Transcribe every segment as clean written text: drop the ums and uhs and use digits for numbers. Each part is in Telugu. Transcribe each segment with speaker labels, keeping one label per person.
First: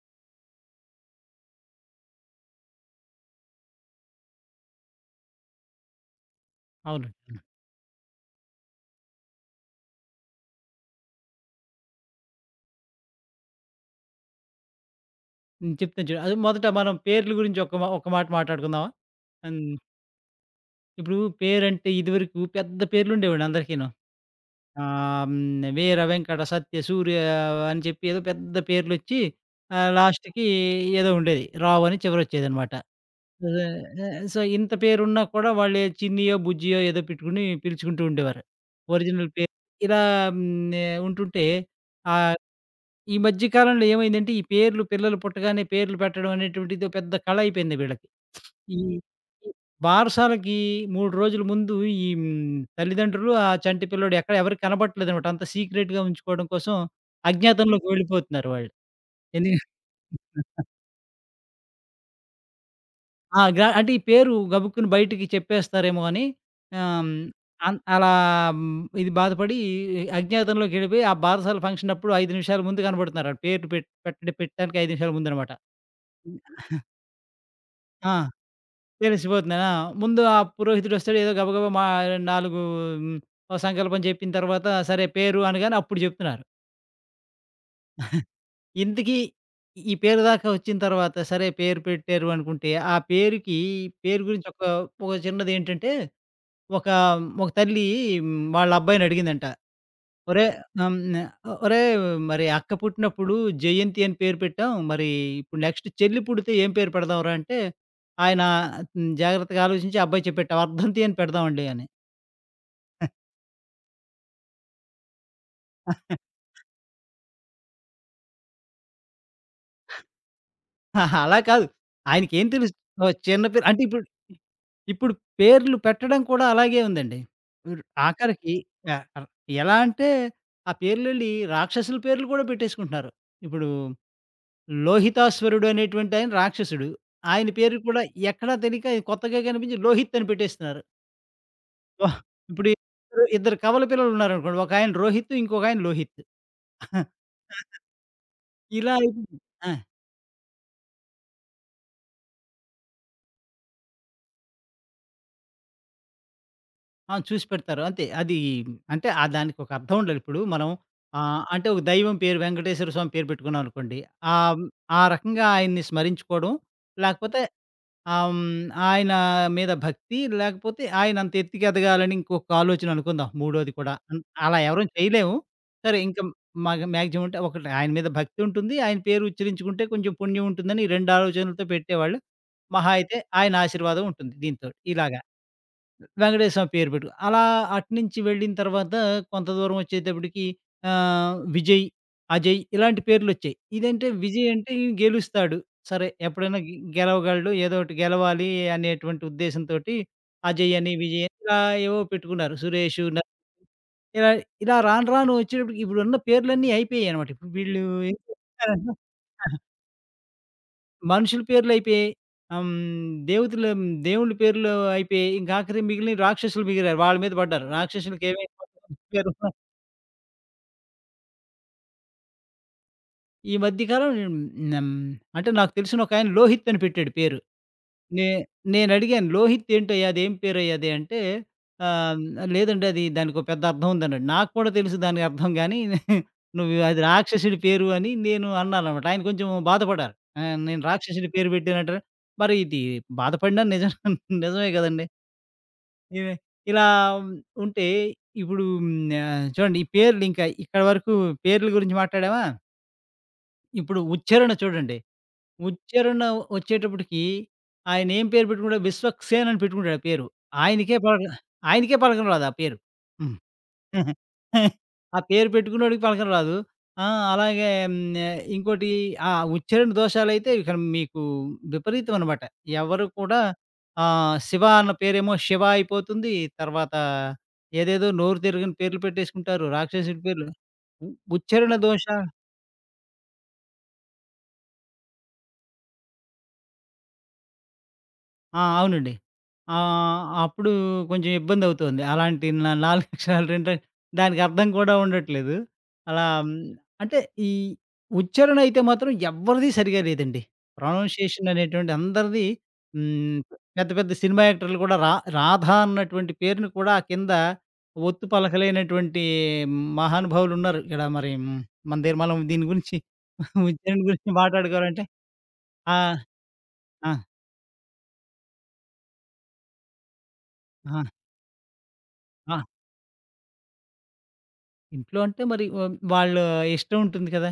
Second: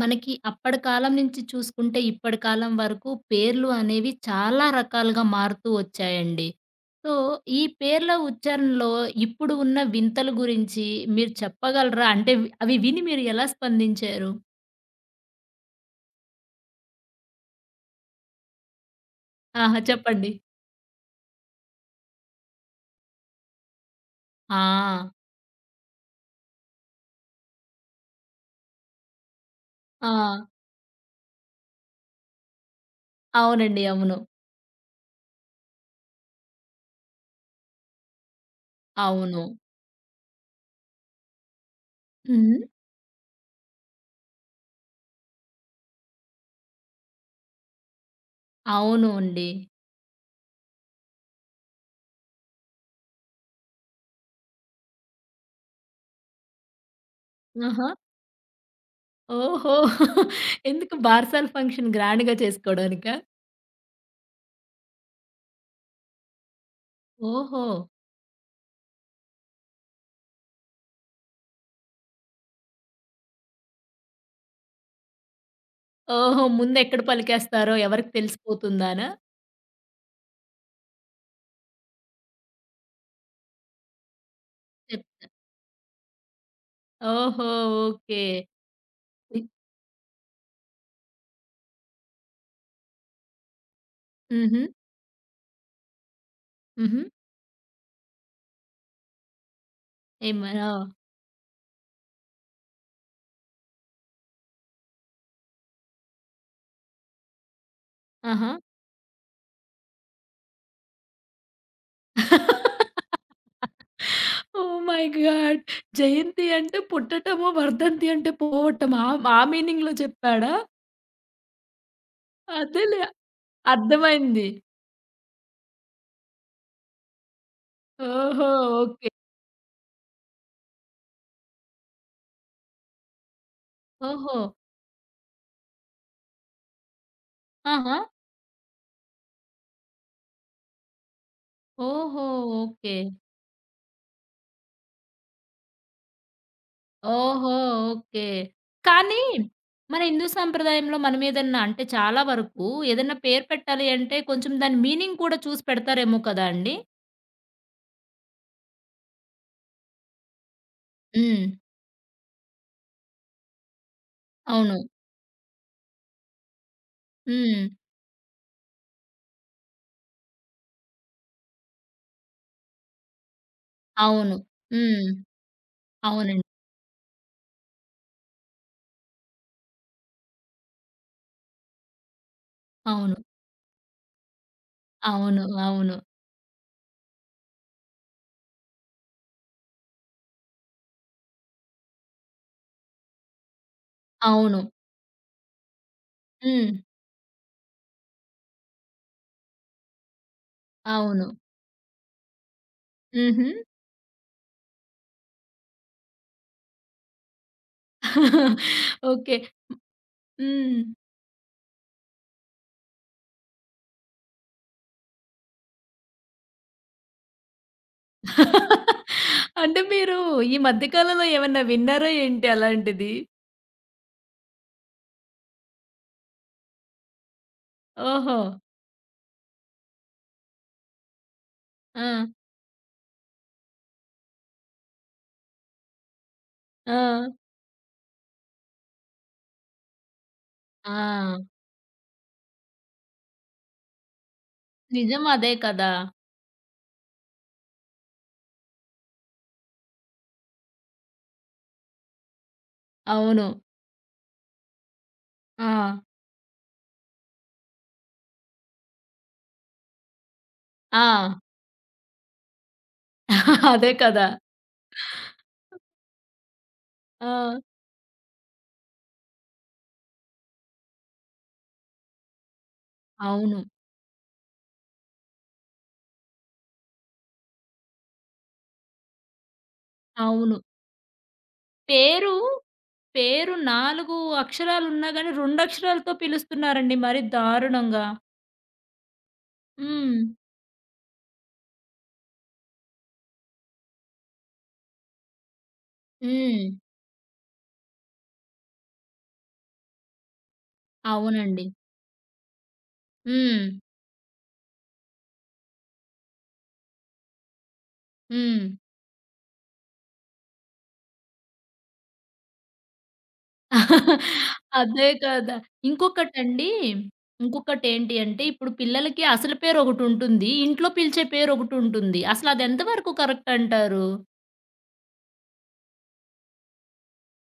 Speaker 1: మనకి అప్పటి కాలం నుంచి చూసుకుంటే ఇప్పటి కాలం వరకు పేర్లు అనేవి చాలా రకాలుగా మారుతూ వచ్చాయండి.
Speaker 2: అవునండి.
Speaker 1: సో,
Speaker 2: అవును.
Speaker 1: ఈ పేర్ల ఉచ్చారణలో ఇప్పుడు ఉన్న వింతల గురించి మీరు చెప్పగలరా? అంటే అవి విని మీరు ఎలా స్పందించారు?
Speaker 2: చెప్తాను చూడు. అది మొదట మనం పేర్ల గురించి ఒక మాట మాట్లాడుకుందామా? హ్మ్.
Speaker 1: ఆహా! చెప్పండి.
Speaker 2: ఇప్పుడు పేరంటే ఇదివరకు పెద్ద పేర్లుండేవండి అందరికీను.
Speaker 1: ఆ!
Speaker 2: ఆహ్, హ్మ్. వీర, వెంకట, సత్య, సూర్య అని చెప్పి ఏదో పెద్ద పేర్లొచ్చి
Speaker 1: ఆ!
Speaker 2: లాస్ట్‌కి ఏదో ఉండేది. రావు అని చివరొచ్చేదనమాట. అదే
Speaker 1: అవునండి. అవును.
Speaker 2: ఇంత పేరున్నా కూడా వాళ్ళు ఏ చిన్నియో, బుజ్జియో ఏదో పెట్టుకొని పిలుచుకుంటూ ఉండేవారు. ఒరిజినల్
Speaker 1: అవును.
Speaker 2: పేరు ఇలా ఉంటుంటే ఆ
Speaker 1: హ్మ్.
Speaker 2: ఈ మధ్య కాలంలో ఏమైందంటే, ఈ పేర్లు పిల్లలు పుట్టగానే పేర్లు పెట్టడం అనేటువంటిదో పెద్ద కళ అయిపోయింది వీళ్ళకి. ఈ
Speaker 1: అవును అండి.
Speaker 2: ఈ బారసాలకి 3 రోజుల ముందు ఈ తల్లిదండ్రులు ఆ చంటి పిల్లోడు ఎక్కడ ఎవరికీ కనబడట్లేదనమాట. అంతా సీక్రెట్‌గా ఉంచుకోవడం కోసం
Speaker 1: ఆహా!
Speaker 2: అజ్ఞాతంలోకి వెళ్ళిపోతున్నారు వాళ్ళు. ఎందు
Speaker 1: ఓహో! ఎందుకు బార్సాల ఫంక్షన్ గ్రాండ్‌గా చేసుకోవడానికా?
Speaker 2: ఆ! అంటే ఈ పేరు గబుక్కున బయటికి చెప్పేస్తారేమో అని ఆహ్,
Speaker 1: ఓహో!
Speaker 2: అన్ అలా ఇది బాధపడి అజ్ఞాతంలోకి వెళ్ళిపోయి ఆ బారసాల ఫంక్షన్ అప్పుడు 5 నిమిషాల ముందు కనబడుతున్నారు. ఆళ్ళు పేర్లు పెట్టడానికి 5 నిమిషాల ముందనమాట. హ్మ్.
Speaker 1: ఓహో! ముందెక్కడ పలికేస్తారో ఎవరికి
Speaker 2: ఆ!
Speaker 1: తెలిసిపోతుందానా?
Speaker 2: తెలిసిపోతుందా? ఆ! ముందు ఆ పురోహితుడొస్తాడు. ఏదో గబగబా మా 4 హ్మ్, ఓ సంకల్పం చెప్పిన తర్వాత,
Speaker 1: చెప్
Speaker 2: సరే పేరు అనగానే అప్పుడు చెప్తున్నారు.
Speaker 1: ఓహో! ఓకే.
Speaker 2: ఇంతకీ
Speaker 1: ఇ
Speaker 2: ఈ పేరు దాకా వచ్చిన తర్వాత, సరే పేరు పెట్టారు అనుకుంటే, ఆ పేరుకి పేరు గురించి
Speaker 1: హుహు.
Speaker 2: ఒక చిన్నదేంటంటే, ఒక,
Speaker 1: హుహు.
Speaker 2: ఒక తల్లి వాళ్ళ అబ్బాయిని అడిగిందంట.
Speaker 1: ఏమ
Speaker 2: ఒరేయ్!
Speaker 1: ఆహ్,
Speaker 2: ఆహ్, హ్మ్. ఒరేయ్! మరి అక్క పుట్టినప్పుడు జయంతి అని పేరు పెట్టాం. మరి ఇప్పుడు నెక్స్ట్ చెల్లి పుడితే ఏం పేరు పెడదాంరా అంటే, ఆయన
Speaker 1: ఆహా!
Speaker 2: జాగ్రత్తగా ఆలోచించి అబ్బాయి చెప్పేట్టాం. వర్ధంతి అని పెడదామండి అని.
Speaker 1: Oh my God! జయంతి అంటే పుట్టటము, వర్ధంతి అంటే పోవటం ఆ ఆ మీనింగ్‌లో చెప్పాడా?
Speaker 2: అలా కాదు. ఆయనకేం తెలుసు?
Speaker 1: అదేలే
Speaker 2: ఓహ్! చిన్న పేరు అంటే ఇప్పుడు
Speaker 1: అర్థమైంది.
Speaker 2: ఇప్పుడు పేర్లు పెట్టడం కూడా అలాగే ఉందండి. మీరు
Speaker 1: ఓహో!
Speaker 2: ఆఖరికి
Speaker 1: ఓకే.
Speaker 2: ఆహ్, ఎలా అంటే, ఆ పేర్లెళ్ళి రాక్షసుల పేర్లు కూడా పెట్టేసుకుంటున్నారు. ఇప్పుడు
Speaker 1: ఓహో!
Speaker 2: లోహితాశ్వరుడు అనేటువంటి ఆయన రాక్షసుడు. ఆయన పేరు
Speaker 1: ఆహా!
Speaker 2: కూడా ఎక్కడా తెలియక కొత్తగా కనిపించి లోహిత్ అని పెట్టేస్తున్నారు. వాహ్!
Speaker 1: ఓహో!
Speaker 2: ఇప్పుడు
Speaker 1: ఓకే.
Speaker 2: ఇద్దరు కవల పిల్లలు ఉన్నారనుకోండి. ఒక ఆయన రోహిత్, ఇంకొక ఆయన లోహిత్.
Speaker 1: ఓహో! ఓకే.
Speaker 2: ఇలా
Speaker 1: కానీ
Speaker 2: అయిపోయింది. ఆ!
Speaker 1: మన హిందూ సంప్రదాయంలో మనం ఏదన్నా అంటే చాలా వరకు ఏదన్నా పేరు పెట్టాలి అంటే కొంచెం దాని మీనింగ్ కూడా చూసి పెడతారేమో కదా అండి?
Speaker 2: ఆ! చూసి పెడతారు. అంతే అది అంటే దానికి ఒక అర్థం ఉండాలి. ఇప్పుడు మనం
Speaker 1: హ్మ్.
Speaker 2: అంటే ఒక దైవం పేరు వెంకటేశ్వర స్వామి పేరు పెట్టుకున్నాం అనుకోండి. ఆహ్,
Speaker 1: అవును.
Speaker 2: ఆ రకంగా ఆయన్ని స్మరించుకోవడం, లేకపోతే
Speaker 1: హ్మ్.
Speaker 2: ఆ! హ్మ్. ఆయన మీద భక్తి, లేకపోతే ఆయనంత ఎత్తుకి ఎదగాలని ఇంకొక ఆలోచన అనుకుందాం మూడోది కూడా.
Speaker 1: అవును.
Speaker 2: అలా ఎవరం
Speaker 1: హ్మ్.
Speaker 2: చేయలేము. సరే ఇంక
Speaker 1: అవునండి.
Speaker 2: మాక్సిమం అంటే ఒకటి ఆయన మీద భక్తి ఉంటుంది. ఆయన పేరు ఉచ్చరించుకుంటే కొంచెం పుణ్యం ఉంటుందని ఈ 2 ఆలోచనలతో పెట్టేవాళ్ళు. మహా
Speaker 1: అవును.
Speaker 2: అయితే ఆయన ఆశీర్వాదం ఉంటుంది దీనితోటి ఇలాగ.
Speaker 1: అవును. అవును.
Speaker 2: వెంకటేశ్వర స్వామి పేరు పెట్టు. అలా అటునుంచి వెళ్ళిన తర్వాత కొంత దూరం వచ్చేటప్పటికి విజయ్, అజయ్ ఇలాంటి పేర్లొచ్చాయి. ఇదంటే విజయ్
Speaker 1: అవును.
Speaker 2: అంటే ఈ గెలుస్తాడు. సరే ఎప్పుడైనా
Speaker 1: హ్మ్.
Speaker 2: గెలవగలడు. ఏదో ఒకటి గెలవాలి అనేటువంటి ఉద్దేశంతోటి అజయ్ అని, విజయ్
Speaker 1: అవును.
Speaker 2: అని ఇలా ఏవో పెట్టుకున్నారు. సురేష్ న
Speaker 1: హుహు.
Speaker 2: ఇలా ఇలా రాను రాను వచ్చేటప్పటికి ఇప్పుడున్న పేర్లన్నీ అయిపోయాయన్నమాట. ఇప్పుడు వీళ్ళు ఏం చేస్తున్నారంటే
Speaker 1: ఓకే.
Speaker 2: ఆ!
Speaker 1: హ్మ్.
Speaker 2: మనుషుల పేర్లు అయిపోయాయి. ఆహ్, హ్మ్, దేవతల దేవుళ్ళ పేర్లు అయిపోయాయి. ఇంక ఆఖరికి మిగిలిన రాక్షసులు మిగిలారు. వాళ్ళ మీద పడ్డారు. రాక్షసులకి ఏమేమి పేరు
Speaker 1: అంటే మీరు ఈ మధ్య కాలంలో ఏమన్నా విన్నారా ఏంటి అలాంటిది?
Speaker 2: ఈ మధ్య కాలం హ్మ్, అంటే నాకు తెలిసిన ఒకాయన లోహిత్ అని పెట్టాడు పేరు. నే
Speaker 1: ఓహో!
Speaker 2: నేనడిగాను "లోహిత్ ఏంటయ్యా? అదేం పేరయ్యా అది" అంటే
Speaker 1: ఆ!
Speaker 2: ఆహ్, "లేదండి అది దానికో పెద్ద అర్థం ఉందన్నాడు." నాకు కూడా తెలుసు దాని అర్థం గాని "నువ్వు
Speaker 1: ఆ!
Speaker 2: అది రాక్షసుడి పేరు" అని నేను అన్నానన్నమాట. ఆయన కొంచెం బాధపడారు. నేను రాక్షసుడి పేరు
Speaker 1: ఆ!
Speaker 2: పెట్టానంటారు. మరి ఇది బాధపడినా నిజం నిజమే కదండీ!
Speaker 1: నిజం అదే కదా!
Speaker 2: ఇవే ఇలా ఉమ్, ఉంటే ఇప్పుడు చూడండి ఈ పేర్లు ఇంకా ఇక్కడ వరకు పేర్ల గురించి మాట్లాడామా
Speaker 1: అవును.
Speaker 2: ఇప్పుడు ఉచ్చారణ చూడండి
Speaker 1: ఆ!
Speaker 2: ఉచ్చారణ వచ్చేటప్పటికి ఆయన ఏం పేరు పెట్టుకుంటాడు విశ్వక్సేన్ అని పెట్టుకుంటాడు ఆ పేరు ఆయనకే
Speaker 1: ఆ!
Speaker 2: పలక ఆయనకే పలకడం రాదు ఆ పేరు
Speaker 1: అదే
Speaker 2: ఆహా!
Speaker 1: కదా!
Speaker 2: ఆ పేరు పెట్టుకున్నోడికి పలకడం రాదు. ఆ!
Speaker 1: ఆ!
Speaker 2: అలాగే ఇంకోటి ఆ ఉచ్చారణ దోషాలైతే ఇక మీకు విపరీతం అనమాట. ఎవరు కూడా
Speaker 1: అవును.
Speaker 2: శివ అన్న పేరేమో శివ అయిపోతుంది. తర్వాత ఏదేదో నోరు తిరగని పేర్లు పెట్టేసుకుంటారు. రాక్షసుడి పేర్లు.
Speaker 1: అవును.
Speaker 2: ఉ ఉచ్చారణ దోష
Speaker 1: పేరు, పేరు 4 అక్షరాలున్నా గాని 2 అక్షరాలతో పిలుస్తున్నారండి మరి దారుణంగా.
Speaker 2: ఆ! అవునండి.
Speaker 1: హ్మ్.
Speaker 2: అప్పుడు కొంచెం ఇబ్బందవుతోంది. అలాంటి నా 4 అక్షరాలు రెండే దానికి అర్థం కూడా ఉండట్లేదు. అలా
Speaker 1: హ్మ్.
Speaker 2: అంటే ఈ ఉచ్చారణ అయితే మాత్రం ఎవ్వరిది సరిగా లేదండి. ప్రొనౌన్సియేషన్
Speaker 1: అవునండి.
Speaker 2: అనేటువంటిది అందరిది హ్మ్,
Speaker 1: హ్మ్.
Speaker 2: పెద్ద పెద్ద సినిమా యాక్టర్‌లు కూడా రాధ అన్నటువంటి పేరుని కూడా కింద ఒత్తు
Speaker 1: హ్మ్.
Speaker 2: పలకలేనటువంటి మహానుభావులున్నారు. ఇక్కడ మరి మన దగ్గర మనం దీని గురించి ఉచ్చారణ గురించి మాట్లాడుకోవాలంటే
Speaker 1: అదే కదా!
Speaker 2: ఆ!
Speaker 1: ఇంకొకటండి,
Speaker 2: ఆ!
Speaker 1: ఇంకొకటేంటి అంటే ఇప్పుడు పిల్లలకి అసలు పేరొకటుంటుంది. ఇంట్లో
Speaker 2: ఆ!
Speaker 1: పిలిచే పేరొకటుంటుంది.
Speaker 2: ఆ!
Speaker 1: అసలది ఎంత వరకు కరెక్ట్ అంటారు?
Speaker 2: ఇంట్లో అంటే మరి వాళ్ళ ఇష్టం ఉంటుంది కదా!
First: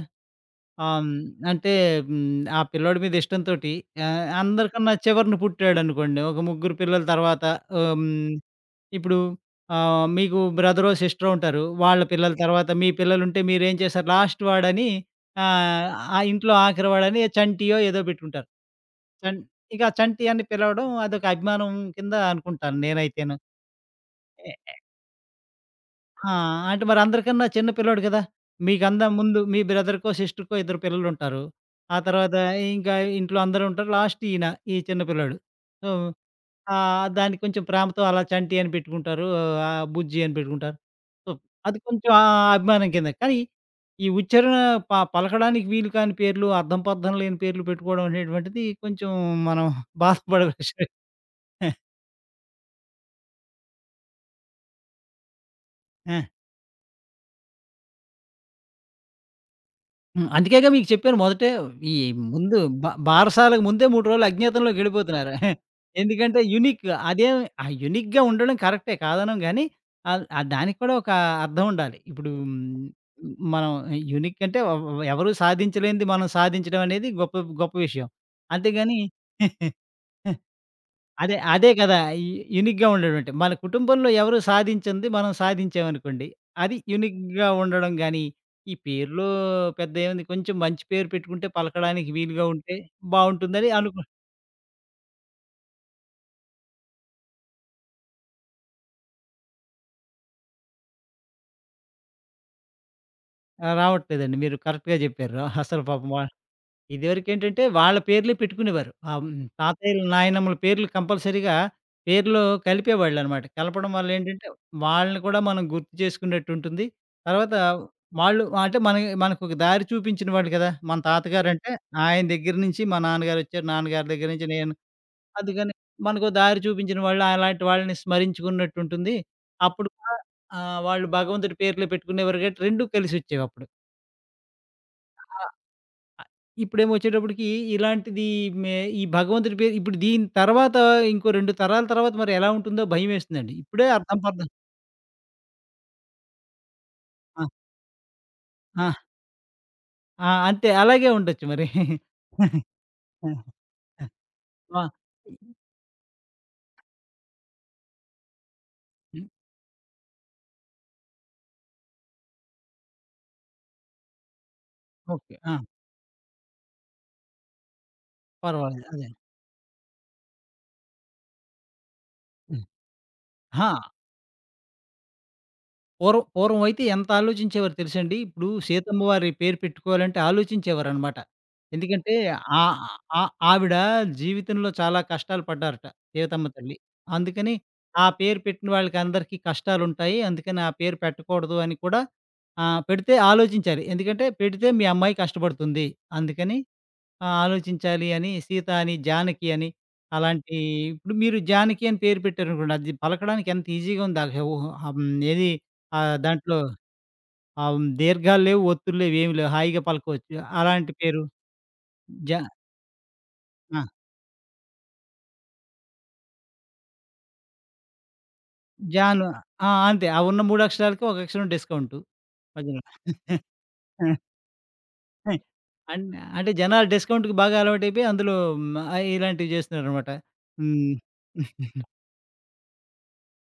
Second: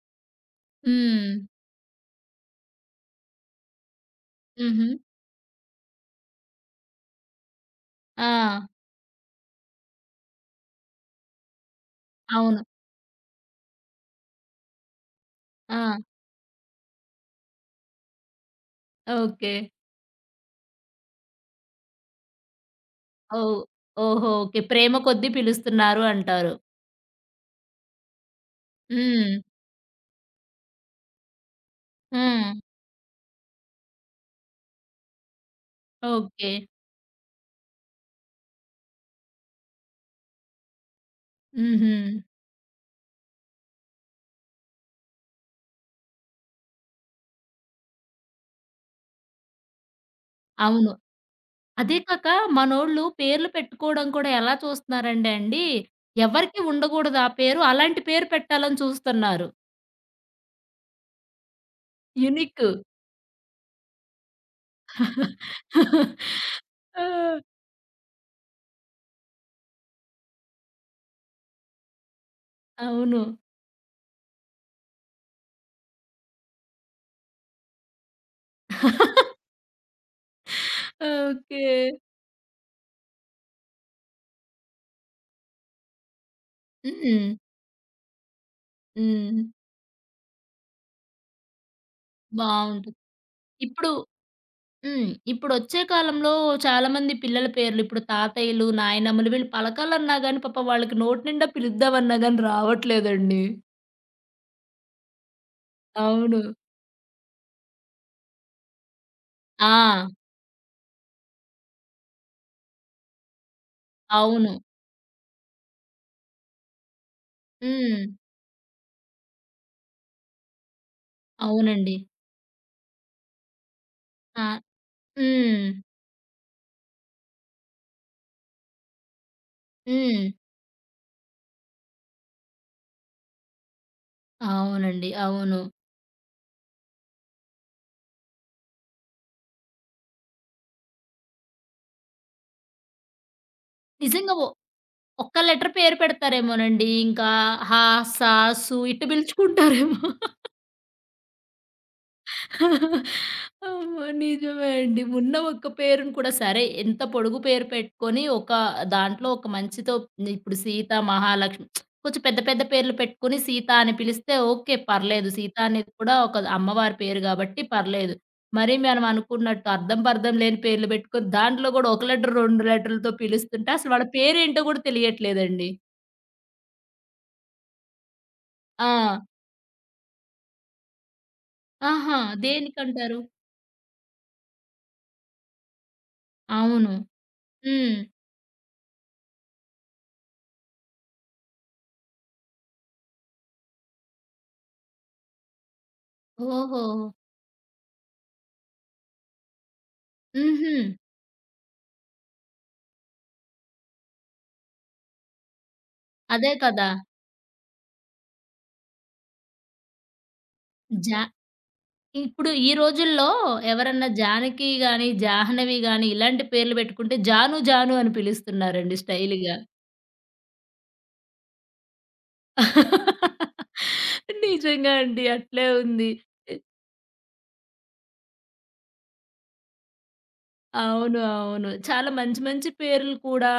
Speaker 2: ఆహ్, హ్మ్,
Speaker 1: హ్మ్.
Speaker 2: అంటే హ్మ్, ఆ పిల్లోడి మీద ఇష్టంతోటి
Speaker 1: హుహు.
Speaker 2: అందరికన్నా చివరన పుట్టాడనుకోండి. ఒక ముగ్గురు పిల్లల తర్వాత ఆహ్, హ్మ్,
Speaker 1: ఆ!
Speaker 2: ఇప్పుడు మీకు బ్రదరో, సిస్టరో ఉంటారు. వాళ్ళ పిల్లల
Speaker 1: అవును.
Speaker 2: తర్వాత మీ పిల్లలుంటే మీరేం చేస్తారు లాస్ట్ వాడని ఆహ్,
Speaker 1: ఆ!
Speaker 2: ఆ ఇంట్లో ఆఖరి వాడని చంటియో ఏదో పెట్టుకుంటారు. చం
Speaker 1: ఓకే.
Speaker 2: ఇక ఆ చంటి అని పిలవడం అదొక అభిమానం కింద అనుకుంటాను నేనైతేను.
Speaker 1: ఓహ్! ఓహో! ఓకే. ప్రేమ కొద్దీ పిలుస్తున్నారు
Speaker 2: ఆ!
Speaker 1: అంటారు.
Speaker 2: అంటే మరి అందరికన్నా చిన్న పిల్లోడు కదా! మీకన్నా
Speaker 1: హ్మ్.
Speaker 2: ముందు మీ బ్రదర్‌కో, సిస్టర్‌కో ఇద్దరు పిల్లలుంటారు. ఆ తర్వాత
Speaker 1: హ్మ్.
Speaker 2: ఇంకా ఇంట్లో అందరూ ఉంటారు. లాస్ట్ ఈయన, ఈ చిన్న పిల్లోడు. So,
Speaker 1: okay.
Speaker 2: దానికి కొంచెం ప్రేమతో అలా చంటి అని పెట్టుకుంటారు. బుజ్జి అని పెట్టుకుంటారు. సో, అది
Speaker 1: హుహు.
Speaker 2: కొంచెం అభిమానం కింద. కానీ ఈ ఉచ్చారణ పలకడానికి వీలు కాని పేర్లు, అర్థం పర్థం లేని పేర్లు పెట్టుకోవడం అనేటువంటిది కొంచెం మనం బాధపడే విషయమే.
Speaker 1: అవును. అదే కాక మనోళ్ళు పేర్లు పెట్టుకోవడం కూడా ఎలా చూస్తున్నారంటే అండి,
Speaker 2: ఆ!
Speaker 1: ఎవరికీ ఉండకూడదు ఆ పేరు. అలాంటి పేరు పెట్టాలని చూస్తున్నారు.
Speaker 2: అందుకేగా మీకు చెప్పాను మొదటే ఈ ముందు
Speaker 1: యూనిక్.
Speaker 2: బా బారసాలకు ముందే 3 రోజులు అజ్ఞాతంలోకెళ్ళిపోతున్నారు. ఎందుకంటే యూనిక్
Speaker 1: ఆ!
Speaker 2: అదేం ఆ! యూనిక్‌గా ఉండడం కరెక్టే కాదనం గానీ, ఆహ్, ఆహ్, దానికి కూడా ఒక అర్థం ఉండాలి. ఇప్పుడు
Speaker 1: అవును.
Speaker 2: మనం యూనిక్ అంటే వ వ ఎవరు సాధించలేనిది మనం సాధించడం అనేది గొప్ప గొప్ప విషయం. అంతేగాని అదే,
Speaker 1: ఓకే.
Speaker 2: అదే కదా! యూనిక్‌గా ఉండేటువంటి. మన కుటుంబంలో ఎవరు సాధించింది మనం సాధించామనుకోండి. అది
Speaker 1: హ్మ్.
Speaker 2: యూనిక్‌గా ఉండడం గాని, ఈ పేరులో
Speaker 1: హ్మ్.
Speaker 2: పెద్ద ఏముంది కొంచెం మంచి పేరు పెట్టుకుంటే పలకడానికి వీలుగా ఉంటే
Speaker 1: బావుంటుంది.
Speaker 2: బావుంటుందని
Speaker 1: ఇప్పుడు హ్మ్. ఇప్పుడొచ్చే కాలంలో చాలామంది పిల్లల పేర్లు ఇప్పుడు తాతయ్యలు, నాయనమ్మలు వీళ్ళు పలకాలన్నా గాని పాపం వాళ్ళకి నోటి నిండా పిలుద్దామన్నా గాని రావట్లేదండి.
Speaker 2: రావట్లేదండి. మీరు కరెక్ట్‌గా చెప్పారు. అసలు పాపం
Speaker 1: అవును.
Speaker 2: ఇదివరకేంటంటే వాళ్ళ పేర్లే పెట్టుకునేవారు. ఆహ్, హ్మ్. తాతయ్యలు,
Speaker 1: ఆ!
Speaker 2: నాయనమ్మల పేర్లు కంపల్సరీగా పేర్లో కలిపేవాళ్ళనమాట. కలపడం వల్ల ఏంటంటే,
Speaker 1: అవును.
Speaker 2: వాళ్ళని కూడా మనం గుర్తు చేసుకున్నట్టుంటుంది. తర్వాత
Speaker 1: హ్మ్.
Speaker 2: వాళ్ళు అంటే మనకొక దారి చూపించిన వాళ్ళు కదా! మన తాతగారంటే
Speaker 1: అవునండి.
Speaker 2: ఆయన దగ్గర నుంచి మా నాన్నగారొచ్చారు. నాన్నగారి దగ్గర
Speaker 1: ఆ!
Speaker 2: నుంచి నేను.
Speaker 1: హ్మ్.
Speaker 2: అందుకని మనకో దారి చూపించిన వాళ్ళు అలాంటి వాళ్ళని స్మరించుకున్నట్టుంటుంది. అప్పుడు కూడా
Speaker 1: హ్మ్.
Speaker 2: వాళ్ళు భగవంతుడి పేర్లే పెట్టుకునేవారు కాబట్టి 2 కలిసొచ్చేవప్పుడు.
Speaker 1: అవునండి. అవును.
Speaker 2: అ ఇప్పుడేమొచ్చేటప్పటికి ఇలాంటిది మే ఈ భగవంతుడి పేరు ఇప్పుడు దీని తర్వాత ఇంకో 2 తరాల తర్వాత మరి ఎలా ఉంటుందో భయమేస్తుందండి. ఇప్పుడే అర్థం
Speaker 1: నిజంగా
Speaker 2: పర్థం
Speaker 1: ఒక్క లెటర్ పేరు పెడతారేమోనండి. ఇంకా
Speaker 2: ఆ!
Speaker 1: హ, స, సు
Speaker 2: ఆ!
Speaker 1: ఇట్టు పిలుచుకుంటారేమో.
Speaker 2: ఆ! అంతే అలాగే ఉండొచ్చు మరి.
Speaker 1: అమ్మో! నిజమే
Speaker 2: ఆ! ఆ!
Speaker 1: అండి. ఉన్న ఒక్క పేరును కూడా సరే ఎంత పొడుగు పేరు పెట్టుకొని ఒక దాంట్లో ఒక మంచితో ఇప్పుడు సీత, మహాలక్ష్మి కొంచెం పెద్ద పెద్ద పేర్లు పెట్టుకొని సీత అని పిలిస్తే ఓకే. పర్లేదు.
Speaker 2: ఓకే.
Speaker 1: సీత
Speaker 2: ఆ!
Speaker 1: అనేది కూడా ఒక అమ్మవారి పేరు గాబట్టి పర్లేదు. మరి
Speaker 2: పర్వాలేదు
Speaker 1: మనం
Speaker 2: అదే.
Speaker 1: అనుకున్నట్టు అర్థం పర్థం లేని పేర్లు పెట్టుకొని దాంట్లో కూడా ఒక లెటర్, 2
Speaker 2: హ్మ్.
Speaker 1: లెటర్‌లతో పిలుస్తుంటే
Speaker 2: ఆ!
Speaker 1: అసలు వాళ్ళ పేరేంటో కూడా తెలియట్లేదండి.
Speaker 2: పూర్వం పూర్వం అయితే ఎంత ఆలోచించేవారో తెలుసండి. ఇప్పుడు సీతమ్మ
Speaker 1: ఆ!
Speaker 2: వారి పేరు పెట్టుకోవాలంటే ఆలోచించేవారనమాట. ఎందుకంటే
Speaker 1: ఆహా!
Speaker 2: ఆ
Speaker 1: దేనికంటారు?
Speaker 2: ఆ ఆవిడ జీవితంలో చాలా కష్టాలు పడ్డారట సీతమ్మ తల్లి.
Speaker 1: అవును.
Speaker 2: అందుకని
Speaker 1: హ్మ్.
Speaker 2: ఆ పేరు పెట్టిన వాళ్ళకందరికీ కష్టాలుంటాయి. అందుకని ఆ పేరు పెట్టకూడదు అని కూడా పెడితే ఆలోచించాలి. ఎందుకంటే పెడితే మీ అమ్మాయి కష్టపడుతుంది. అందుకని
Speaker 1: ఓహో!
Speaker 2: ఆ! ఆలోచించాలి అని 'సీత' అని, 'జానకి' అని అలాంటి
Speaker 1: హుహు.
Speaker 2: ఇప్పుడు మీరు 'జానకి' అని పేరు పెట్టారనుకోండి. అది పలకడానికి ఎంత ఈజీగా ఉందో. అసలు ఓహ్! ఆహ్, హ్మ్. ఏది
Speaker 1: అదే
Speaker 2: దాంట్లో
Speaker 1: కదా!
Speaker 2: ఆహ్, హ్మ్. దీర్ఘాలు లేవు, ఒత్తులు లేవు, ఏమి లేవు. హాయిగా పలకవచ్చు. అలాంటి
Speaker 1: జా
Speaker 2: పేరు జ
Speaker 1: ఇప్పుడు ఈ రోజుల్లో
Speaker 2: ఆ!
Speaker 1: ఎవరన్నా జానకి గాని, జాహ్నవి గాని ఇలాంటి పేర్లు పెట్టుకుంటే జాను జాను అని పిలుస్తున్నారండి
Speaker 2: జాను
Speaker 1: స్టైల్‌గా.
Speaker 2: ఆ! అంతే. ఆ ఉన్న 3 అక్షరాలకి ఒక అక్షరం డిస్కౌంటు మధ్యలో.
Speaker 1: నిజంగా అండి. అట్లే
Speaker 2: అన్
Speaker 1: ఉంది.
Speaker 2: అంటే
Speaker 1: ఎ
Speaker 2: జనాలు డిస్కౌంట్‌కి బాగా అలవాటైపోయి అందులో ఇలాంటివి చేస్తున్నారనమాట. హ్మ్.
Speaker 1: అవును. అవును. చాలా మంచి మంచి పేర్లు కూడా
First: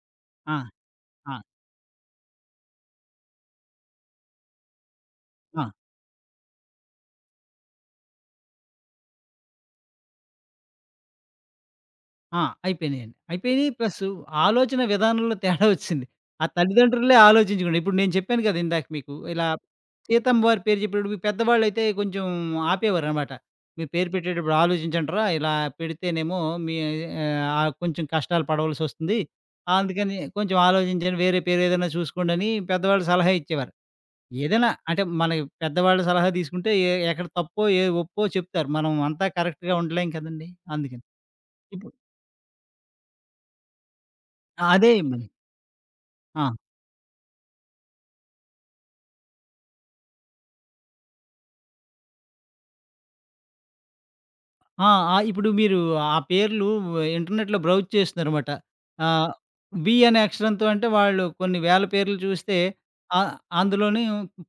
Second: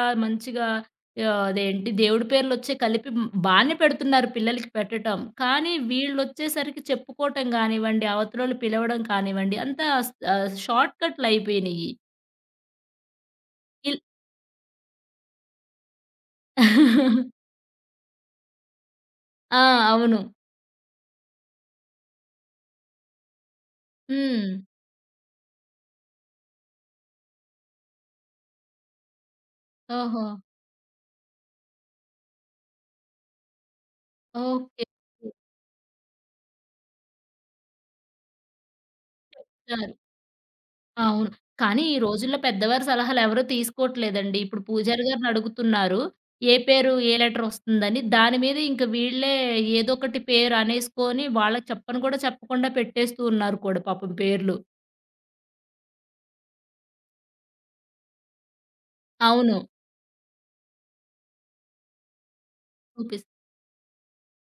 Speaker 2: ఆ!
Speaker 1: మంచిగా
Speaker 2: ఆ!
Speaker 1: అదేంటి దేవుడి పేర్లొచ్చే కలిపి హ్మ్, బానే పెడుతున్నారు పిల్లలకి పెట్టటం.
Speaker 2: ఆ!
Speaker 1: కానీ వీళ్ళొచ్చేసరికి చెప్పుకోవటం గానివ్వండి, అవతలోళ్ళు పిలవడం కానివ్వండి, అంతా షార్ట్ కట్‌లయిపోయినియి.
Speaker 2: ఆ! అయిపోయినాయండి. అయిపోయినియి
Speaker 1: ఇల్
Speaker 2: ప్లస్ ఆలోచన విధానంలో తేడా వచ్చింది. ఆ తల్లిదండ్రులే ఆలోచించకుండా ఇప్పుడు నేను చెప్పాను కదా! ఇందాక మీకు ఇలా
Speaker 1: ఆ! అవును.
Speaker 2: సీతమ్మ వారి పేరు చెప్పేటప్పుడు పెద్దవాళ్ళైతే కొంచెం ఆపేవారనమాట. మీ పేరు
Speaker 1: హ్మ్.
Speaker 2: పెట్టేటప్పుడు ఆలోచించండిరా! ఇలా పెడితేనేమో మీ కొంచెం కష్టాలు పడవలసొస్తుంది. అందుకని
Speaker 1: ఓహో!
Speaker 2: కొంచెం ఆలోచించండి వేరే పేరు ఏదైనా చూసుకోండని పెద్దవాళ్ళు సలహా ఇచ్చేవారు. ఏదైనా
Speaker 1: ఓకే.
Speaker 2: అంటే మన పెద్దవాళ్ళ సలహా తీసుకుంటే ఎక్కడ తప్పో, ఏ ఒప్పో చెప్తారు. మనం అంతా కరెక్ట్‌గా
Speaker 1: ఇచ్చారు.
Speaker 2: ఉండలేం కదండీ! అందుకని.
Speaker 1: అవును. కానీ
Speaker 2: ఇప్పుడు
Speaker 1: ఈ రోజుల్లో పెద్దవారి సలహాలెవరు తీసుకోవట్లేదండి. ఇప్పుడు
Speaker 2: అదే
Speaker 1: పూజారి గారిని
Speaker 2: ఇబ్బంది.
Speaker 1: అడుగుతున్నారు.
Speaker 2: ఆ!
Speaker 1: ఏ పేరు, ఏ లెటరొస్తుందని. దాని మీద ఇంక వీళ్ళే ఏదో ఒకటి పేరు అనేసుకొని, వాళ్ళకి చెప్పను కూడా చెప్పకుండా పెట్టేస్తూ ఉన్నారు కూడా పాపం పేర్లు.
Speaker 2: ఆ! ఆ! ఇప్పుడు మీరు ఆ పేర్లు ఇంటర్నెట్‌లో బ్రౌజ్ చేస్తున్నారనమాట. ఆహ్,
Speaker 1: అవును.
Speaker 2: 'బి' అనే అక్షరంతో అంటే వాళ్ళు కొన్ని వేల పేర్లు చూస్తే
Speaker 1: చూపిస్
Speaker 2: ఆహ్, అందులోని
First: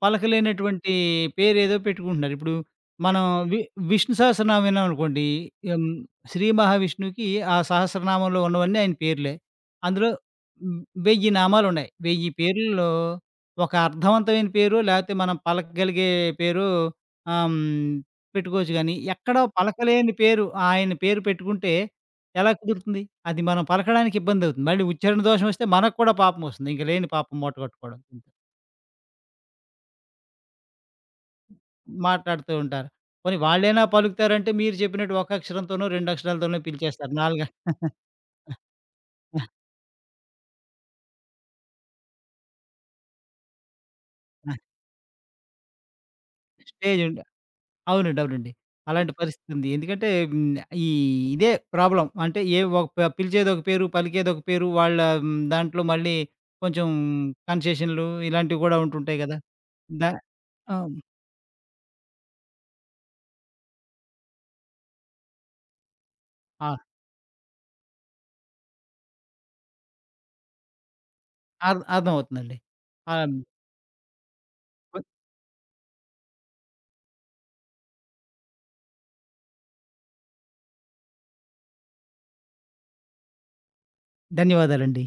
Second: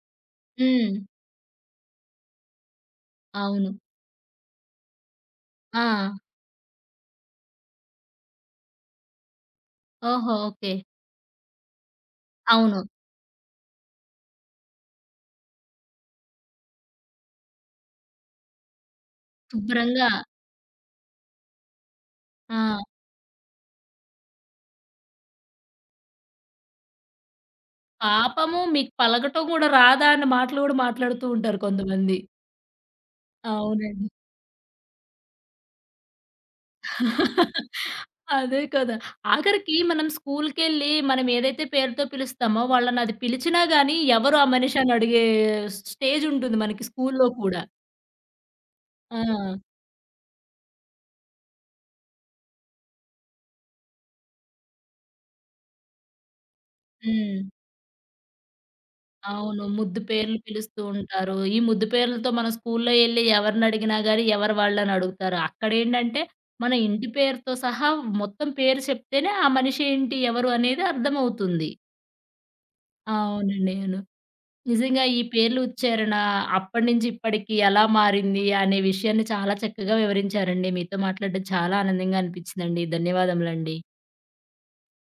Speaker 2: పలకలేనటువంటి
Speaker 1: హ్మ్.
Speaker 2: పేరేదో పెట్టుకుంటున్నారు. ఇప్పుడు మనం వి
Speaker 1: అవును.
Speaker 2: విష్ణు సహస్రనామం విన్నామనుకోండి.
Speaker 1: ఆ!
Speaker 2: ఎం శ్రీ మహావిష్ణువుకి ఆ సహస్రనామంలో ఉన్నవన్నీ ఆయన పేర్లే. అందులో
Speaker 1: ఓహో! ఓకే.
Speaker 2: హ్మ్, 1000 నామాలున్నాయి. 1000
Speaker 1: అవును.
Speaker 2: పేర్లలో ఒక అర్థవంతమైన పేరు లేకపోతే మనం పలకగలిగే పేరు ఆహ్, హ్మ్ పెట్టుకోవచ్చు గానీ, ఎక్కడో
Speaker 1: శుభ్రంగా
Speaker 2: పలకలేని పేరు ఆయన పేరు పెట్టుకుంటే ఎలా
Speaker 1: ఆ!
Speaker 2: కుదురుతుంది? అది మనం పలకడానికి ఇబ్బందవుతుంది. మళ్ళీ ఉచ్చారణ దోషం వస్తే మనకు కూడా పాపమొస్తుంది. ఇంక లేని పాపం మూట కట్టుకోవడం.
Speaker 1: పాపము మీకు పలకటం గూడా రాదా అన్న మాటలు గూడా మాట్లాడుతూ ఉంటారు కొంతమంది.
Speaker 2: మాట్లాడుతూ ఉంటారు. పోనీ వాళ్ళైనా
Speaker 1: అవునండి.
Speaker 2: పలుకుతారంటే మీరు చెప్పినట్టు ఒక అక్షరంతోనో, 2 అక్షరాలతోనో పిలిచేస్తారు. 4
Speaker 1: అదే కదా! ఆఖరికి మనం స్కూలుకెళ్ళి మనం ఏదైతే పేరుతో పిలుస్తామో వాళ్ళని అది పిలిచినా గాని ఎవరు ఆ మనిషి అని అడిగే స్టేజ్ ఉంటుంది మనకి
Speaker 2: స్టేజ్
Speaker 1: స్కూలులో కూడా.
Speaker 2: అవునండి. అవునండి. అలాంటి
Speaker 1: ఆ!
Speaker 2: పరిస్థితి ఉంది. ఎందుకంటే హ్మ్. ఈ ఇదే ప్రాబ్లమ్. అంటే ఏ ఒక ప పిలిచేది ఒక పేరు, పలికేది ఒక పేరు. వాళ్ళ దాంట్లో మళ్ళీ కొంచెం
Speaker 1: హ్మ్.
Speaker 2: కన్సెషన్‌లు ఇలాంటివి కూడా ఉంటుంటాయి గదా!
Speaker 1: అవును. ముద్దు
Speaker 2: దా
Speaker 1: పేర్లు
Speaker 2: ఆ!
Speaker 1: పిలుస్తూ ఉంటారు. ఈ ముద్దు పేర్లతో మనం స్కూలులో ఎళ్లి ఎవరినడిగినా గాని ఎవరు వాళ్ళని అడుగుతారు. అక్కడేంటంటే
Speaker 2: ఆ!
Speaker 1: మన ఇంటి పేరుతో సహా మొత్తం పేరు చెప్తేనే ఆ మనిషి ఏంటి? ఎవరు? అనేది అర్థమవుతుంది.
Speaker 2: అర్థమవుతుందండి. ఆ!
Speaker 1: అవునండి. అవును. నిజంగా ఈ పేర్లు ఉచ్చారణ అప్పటినుంచి ఇప్పటికి ఎలా మారింది అనే విషయాన్ని చాలా చక్కగా వివరించారండి. మీతో మాట్లాడడం చాలా ఆనందంగా అనిపించిందండి. ధన్యవాదములండి.
Speaker 2: ధన్యవాదాలండి.